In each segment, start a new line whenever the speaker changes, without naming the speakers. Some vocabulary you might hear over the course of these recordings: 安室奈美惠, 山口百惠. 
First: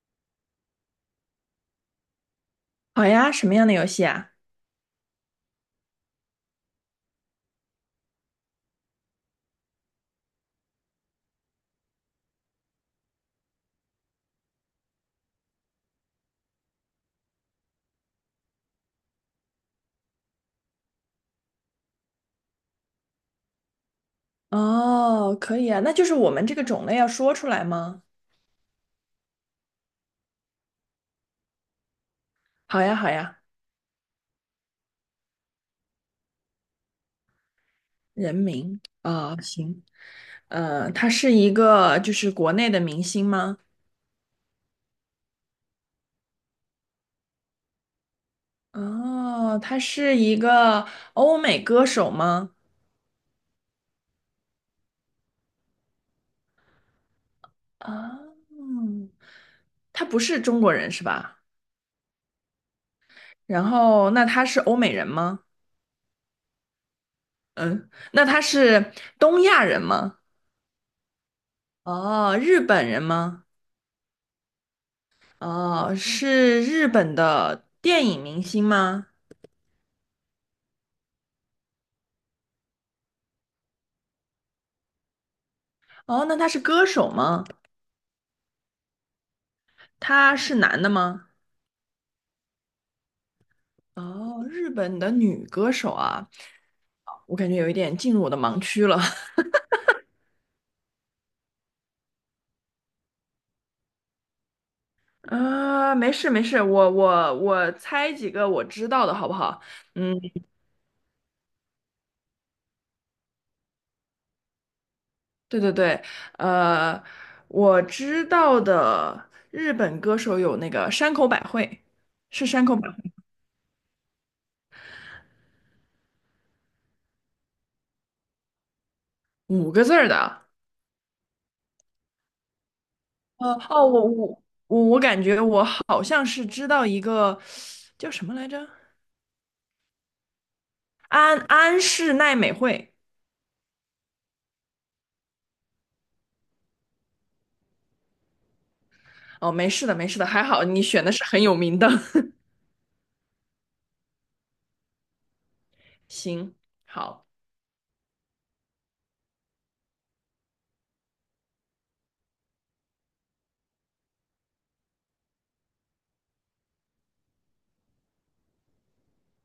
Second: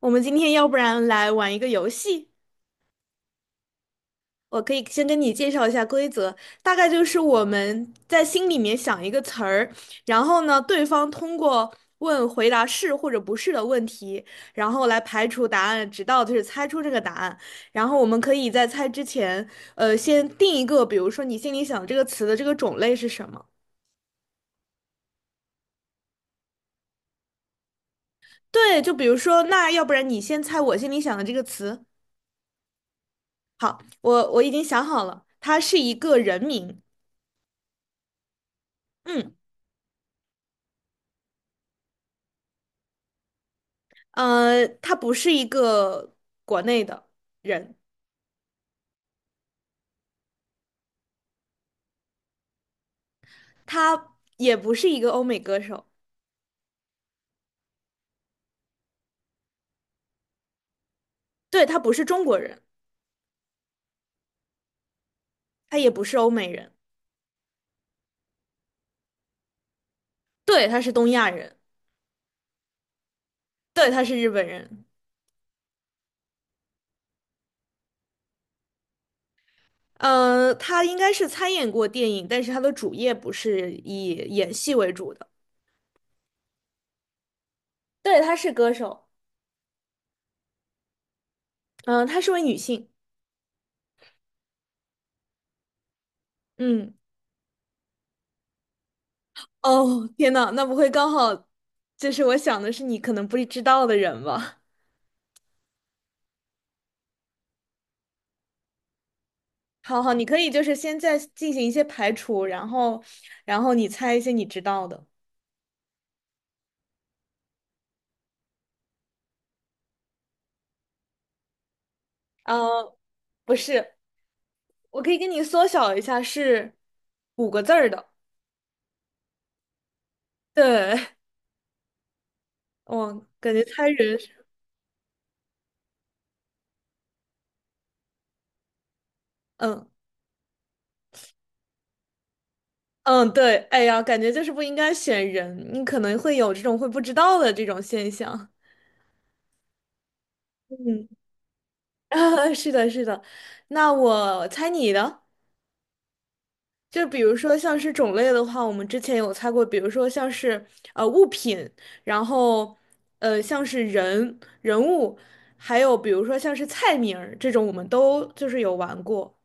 我们今天要不然来玩一个游戏，
好呀，什么样的游戏啊？
我可以先跟你介绍一下规则，大概就是我们在心里面想一个词儿，然后呢，对方通过问回答是或者不是的问题，然后来排除答案，直到就是猜出这个答案。然后我们可以在猜之前，先定一个，比如说你心里想这个词的这个种类是什么？
哦，可以啊，那就是我们这个种类要说出来吗？
对，就比如说，那要不然你先猜我心里想的这个词，
好呀，好呀，
我已经想好了，它是一个人名。
人名
嗯。
啊，行，他是一个就是国内的明星吗？
他不是一个国内的人，
哦，他是一个欧美歌手吗？
他也不是一个欧美歌手，
啊，他不是中国人是吧？
对，他不是中国人，
然后那他是欧美人吗？
他也不是欧美人，
嗯，那他是东亚人吗？
对，他是东亚人，
哦，日本人吗？
对，他是日本人。
哦，是日本的电影明星吗？
他应该是参演过电影，但是他的主业不是以演戏为主的。
哦，那他是歌手吗？
对，她是歌手，
他是男的吗？
嗯、她是位女性。
哦，日本的女歌手啊，
嗯，
我感觉有一点进入我的盲区了。
哦，天呐，那不会刚好就是我想的是你可能不知道的人吧？
啊，没事没事，我猜几个我知道的好不好？
好好，
嗯，
你可以就是先在进行一些排除，然后，然后你猜一些你知道的。
对对对，呃，我知道的日本歌手有那个山口百惠，是山口百
呃，
惠，
不是，我可以给你缩小一下，是五个字儿的。
五个字儿的。
对，我
呃，
感觉
哦，
猜
我
人
我
是
我我感觉我好像是知道一个叫什么来着，
嗯
安室奈美惠。
嗯，对，哎呀，感觉就是不应该选人，你可能会有这种会不知道的这种现象。
哦，没事的，没事的，还好你选
嗯，
的是很有名的。
啊，是的，是的。那我猜你的。
行，
就比
好，
如说像是种类的话，我们之前有猜过，比如说像是物品，然后像是人物，还有比如说像是菜名儿这种，我们都就是有玩过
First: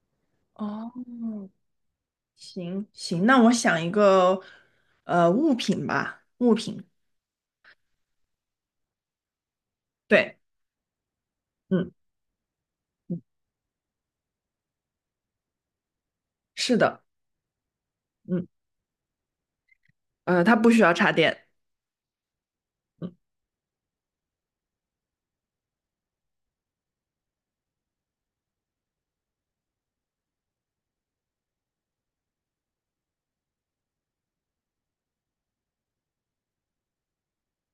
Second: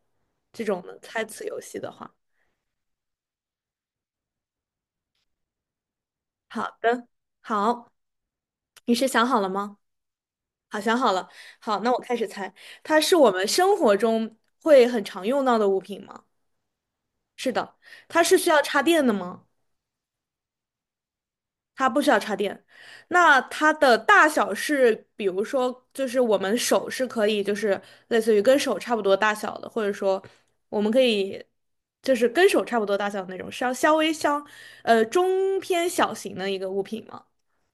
这种
哦，
的猜词游戏的话。
行行，那我想一个物品吧，物
好
品，
的，好，你是想好了吗？
对，
好，想好了。好，那
嗯，
我开始猜，它是我们生活中会很常用到的物品吗？
是的，
是的，它是
嗯，
需要插电的吗？
呃，它不需要插电，
它不需要插电。
嗯，
那它的大小是，比如说，就是我们手是可以，就是类似于跟手差不多大小的，或者说我们可以就是跟手差不多大小的那种，稍稍微相呃中偏小型的一个物品吗？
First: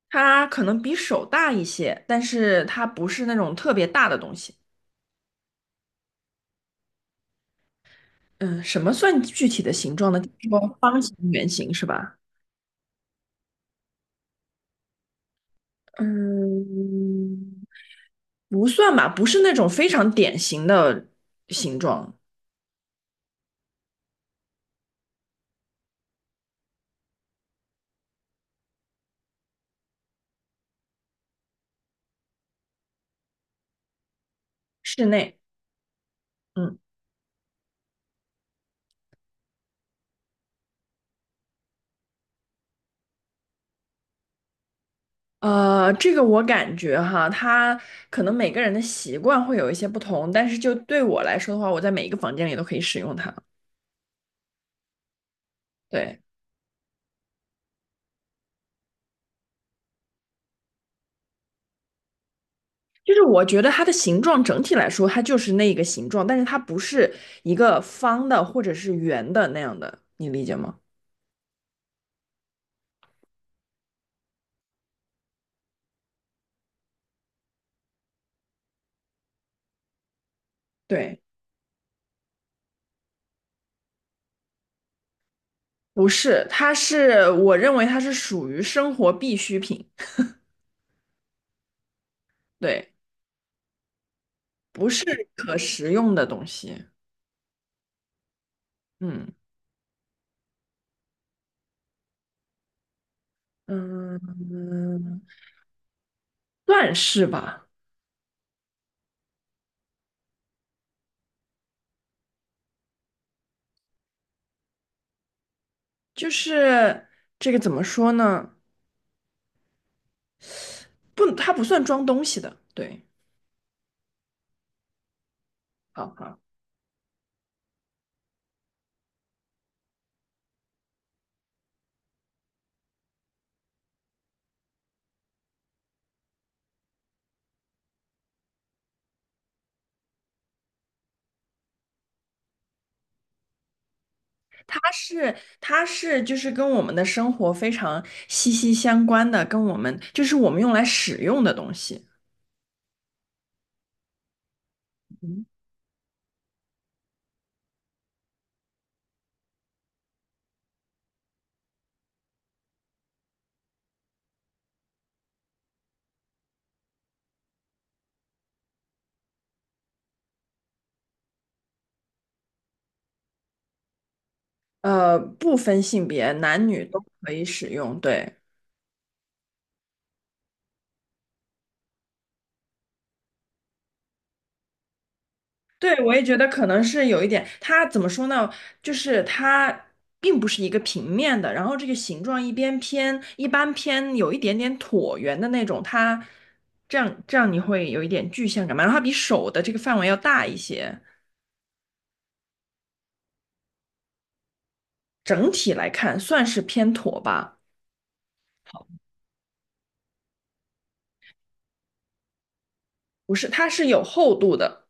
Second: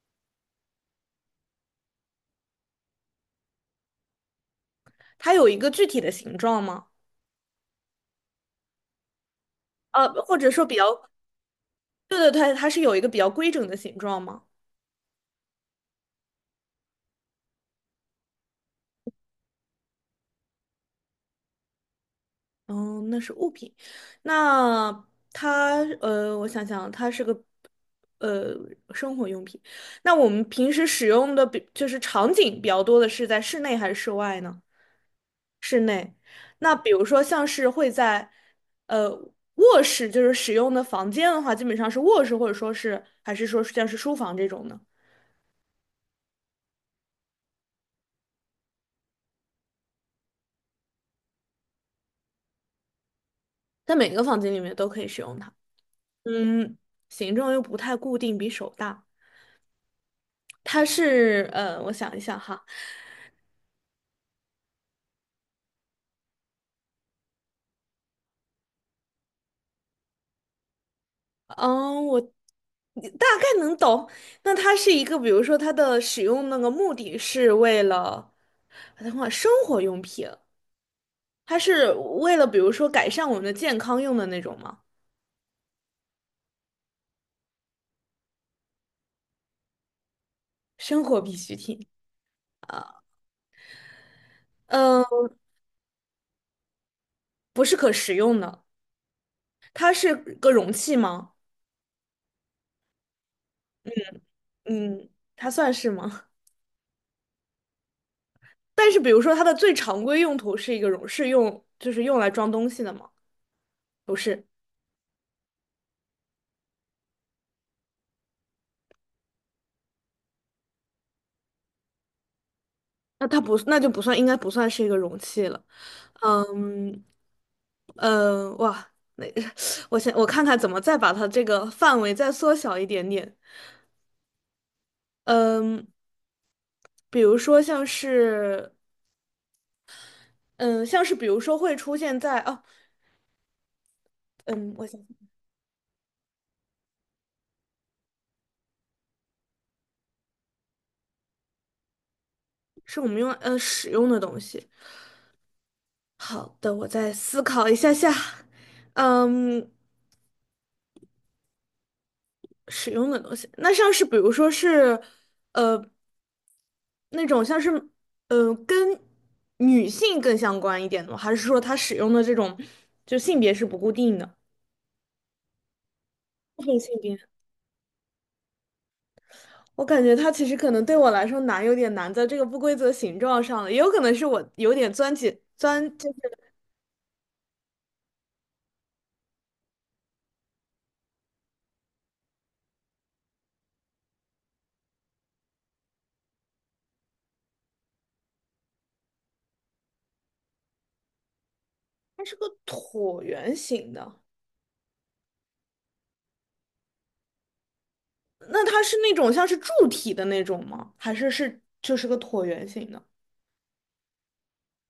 它可能比手大一些，但是它不是那种特别大的东西。
它有一个具体的形状吗？
嗯，什么算具体的形状呢？就
或
是
者说比
说方
较，
形、圆形是吧？
对对对它是有一个比较规整的形状吗？
嗯，不算吧，不是那种非常典型的形状。
哦，那是物品。那它呃，我想想，它是个呃生活用品。那我们平时使用的，就是场景比较多的是在室内还是室外呢？
室内，
室内。那
嗯，
比如说像是会在呃卧室，就是使用的房间的话，基本上是卧室，或者说是还是说是像是书房这种呢？
这个我感觉哈，它可能每个人的习惯会有一些不同，但是就对我来说的话，我在每一个房间里都可以使用它。
在每个房间里面都可以使用它。
对，
嗯，形状又不太固定，比手大。它是我想一想哈。
就是我觉得它的形状整体来说，它就是那个形状，但是它不是一个方的或者是圆的那样的，你理解吗？
嗯，我大概能懂。那它是一个，比如说它的使用那个目的是为了，等会儿生活用品，
对。
它是为了比如说改善我们的健康用的那种吗？
不是，它是我认为它是属于生活必需品，
生活必需品，
对，不
嗯，
是可食用的东西。
不是可食用的，
嗯
它是个容器吗？嗯，
嗯，
它算是吗？
算是吧，
但是比如说它的最常规用途是一个容，是用就是用来装东西的吗？不是，
就是这个怎么说呢？不，它不算装东西的，对。
那它不，那就不算，应该不算是一个容器了。
好好，
嗯，嗯哇，那 我看看怎么再把它这个范围再缩小一点点。嗯，比如说像是，嗯，像是比如说会出现在哦，嗯，
它
我想
是它是就是跟我们的生活非常息息相关的，跟我们就是我们用来使用的东西。
是我们用使用的东西。
嗯
好的，我再思考一下下。嗯，使用的东西，那像是比如说是，呃，那种像是，跟女性更相关一点的吗，还是说它使用的这种就性别是不固定的？
不分性别，
部
男
分
女
性
都
别。
可以使用，对。
我感觉它其实可能对我来说难，有点难在这个不规则形状上了，也有可能是我有点钻，
对，
就
我也
是
觉得可能是有一点，它怎么说呢？就是它并不是一个平面的，然后这个形状一边偏一般偏有一点点椭圆的那种，它这样你会有一点具象感嘛？然后它比手的这个范围要大一些，
它是个椭圆形的，
整体来看算是偏椭吧，
那它是那种像是柱体的那种吗？还是是就是个椭圆形的？
不是，它是有厚度的。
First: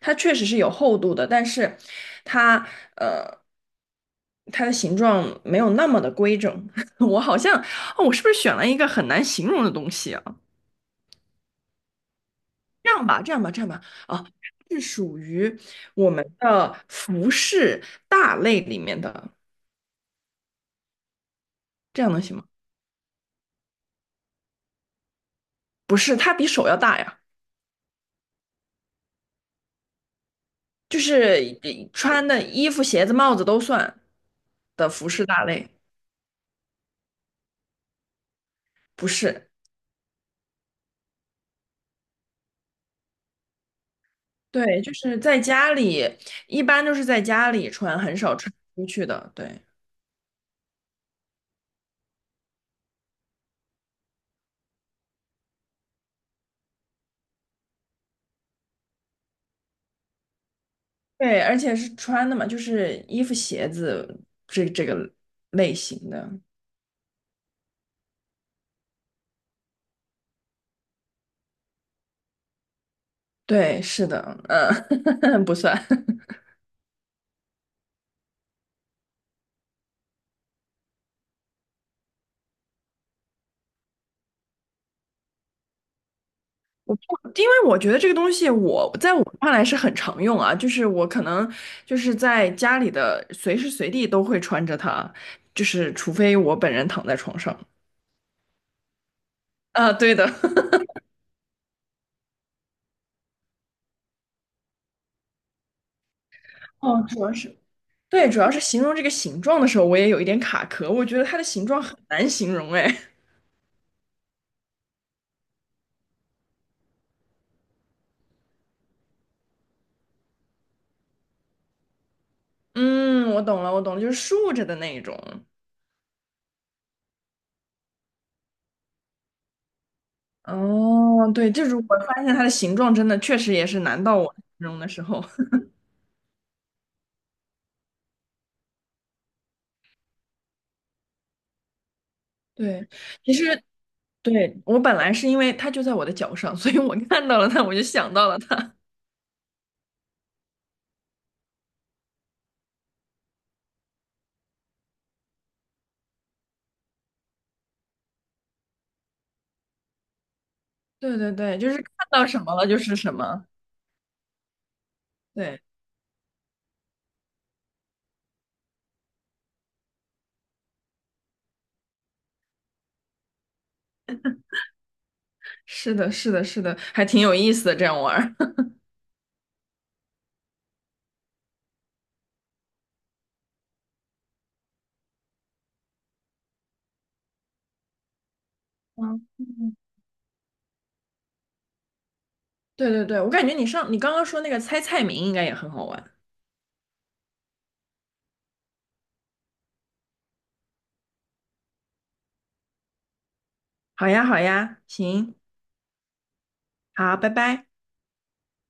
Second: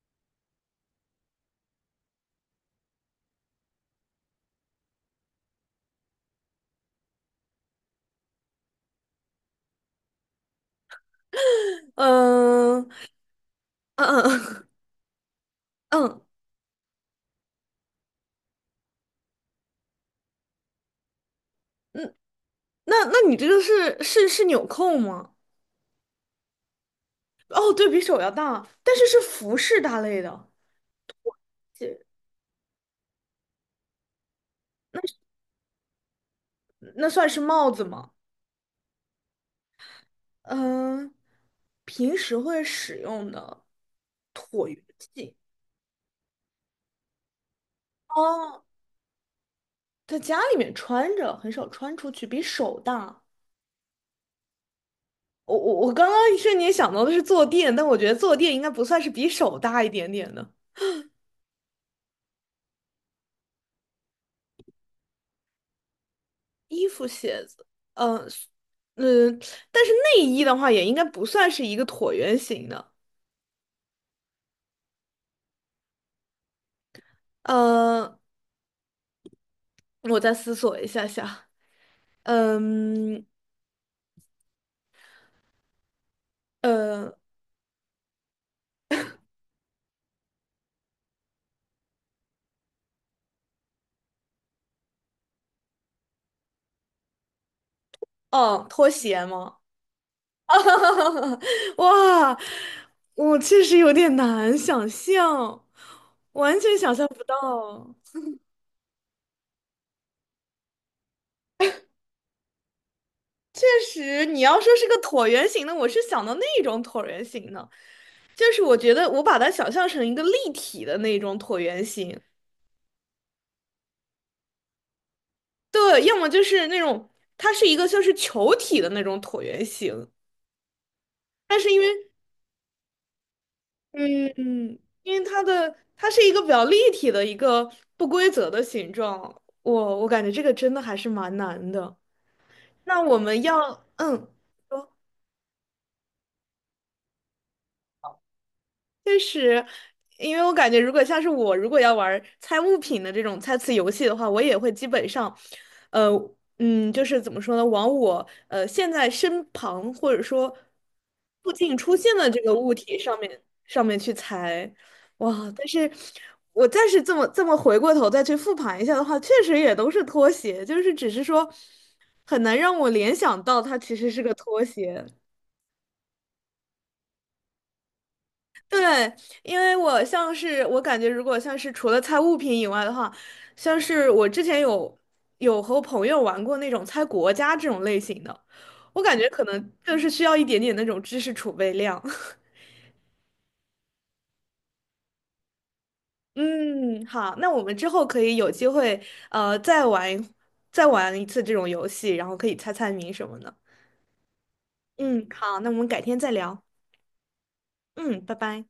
它确实是有厚度的，但是它呃，它的形状没有那么的规整。我好像，哦，我是不是选了一个很难形容的东西啊？
嗯
这样吧，这样吧，这样吧，
嗯
啊，
嗯
是属于我
嗯
们的服饰大类里面的，这样
嗯，
能行吗？
那那你这个是纽扣吗？
不是，它比手要大呀，
哦，对比手要大，但是是服饰大类的，
就是
这
穿的衣服、鞋子、帽子都算的服饰大类，
那算是帽子吗？
不是。
嗯，平时会使用的椭
对，
圆
就是
形。
在家里，一般都是在家里穿，很少穿
哦，
出去的。对，
在家里面穿着，很少穿出去，比手大。我刚刚一瞬间想到的是坐垫，但我觉得坐垫应该不算是比手大一点点的。
对，而且是穿的嘛，就是衣服、鞋子这个类型的。
衣服、鞋子，嗯、呃嗯，但是内衣的话也应该不算是一个椭圆形的。
对，是的，嗯，不算，
嗯，我再思索一下下。嗯呃
因为我觉得这个东西我在我看来是很常用啊，就是我可能就是在家里的随时随地都会穿着它，就是除非我本人躺在床上。
哦，拖鞋吗？
啊，对的。
哇，我确实有点难想象，完 全想
哦，
象
主
不
要是。
到。
对，主要是形容这个形状的时候，我也有一点卡壳。我觉得它的形状很难形容，哎，
确实，你要说是个椭圆形的，我是想到那种椭圆形的，就是我觉得我把它想象成一个立体的那种椭圆形，
嗯，我懂了，我懂了，就是竖着的那一种。
对，要么就是那种它是一个像是球体的那种椭圆形，
哦，对，
但
就
是
是
因
我
为
发现它的形状真的确实也是难到
嗯
我形
嗯，
容的时
因
候。
为它 的它是一个比较立体的一个不规则的形状，我感觉这个真的还是蛮难的。
对，
那我
其
们
实
要嗯。
对我
说
本来是因为它就在我的脚上，所以我看到了它，我就想到了它。
确实，因为我感觉，如果像是我，如果要玩儿猜物品的这种猜词游戏的话，我也会基本上，呃，嗯，就是怎么说呢，往我现在身旁或者说
对对
附
对，就
近
是看
出现
到
的
什
这个
么了
物
就是
体
什么。
上面去猜，哇！
对，
但是我再是这么回过头再去复盘一下的话，确实也都是拖鞋，就是只是说很难让我联想到它其实是个拖鞋。
是的，是的，是的，还挺有意思的，这样玩儿。
对，因为我像是我感觉，如果像是除了猜物品以外的话，像是我之前有和朋友玩过那种猜国家这种类型的，我感觉可能
嗯
就是需要一点点那种知识储备量。
对对对，我感觉你刚刚说那个猜菜名应该也很好玩。
嗯，好，那我们之后可以有机会呃再玩一再玩一次这种游戏，然后可以猜猜谜什么的。
好呀，好呀，
嗯，
行，
好，那我们改天再聊。
好，拜拜。
嗯，拜拜。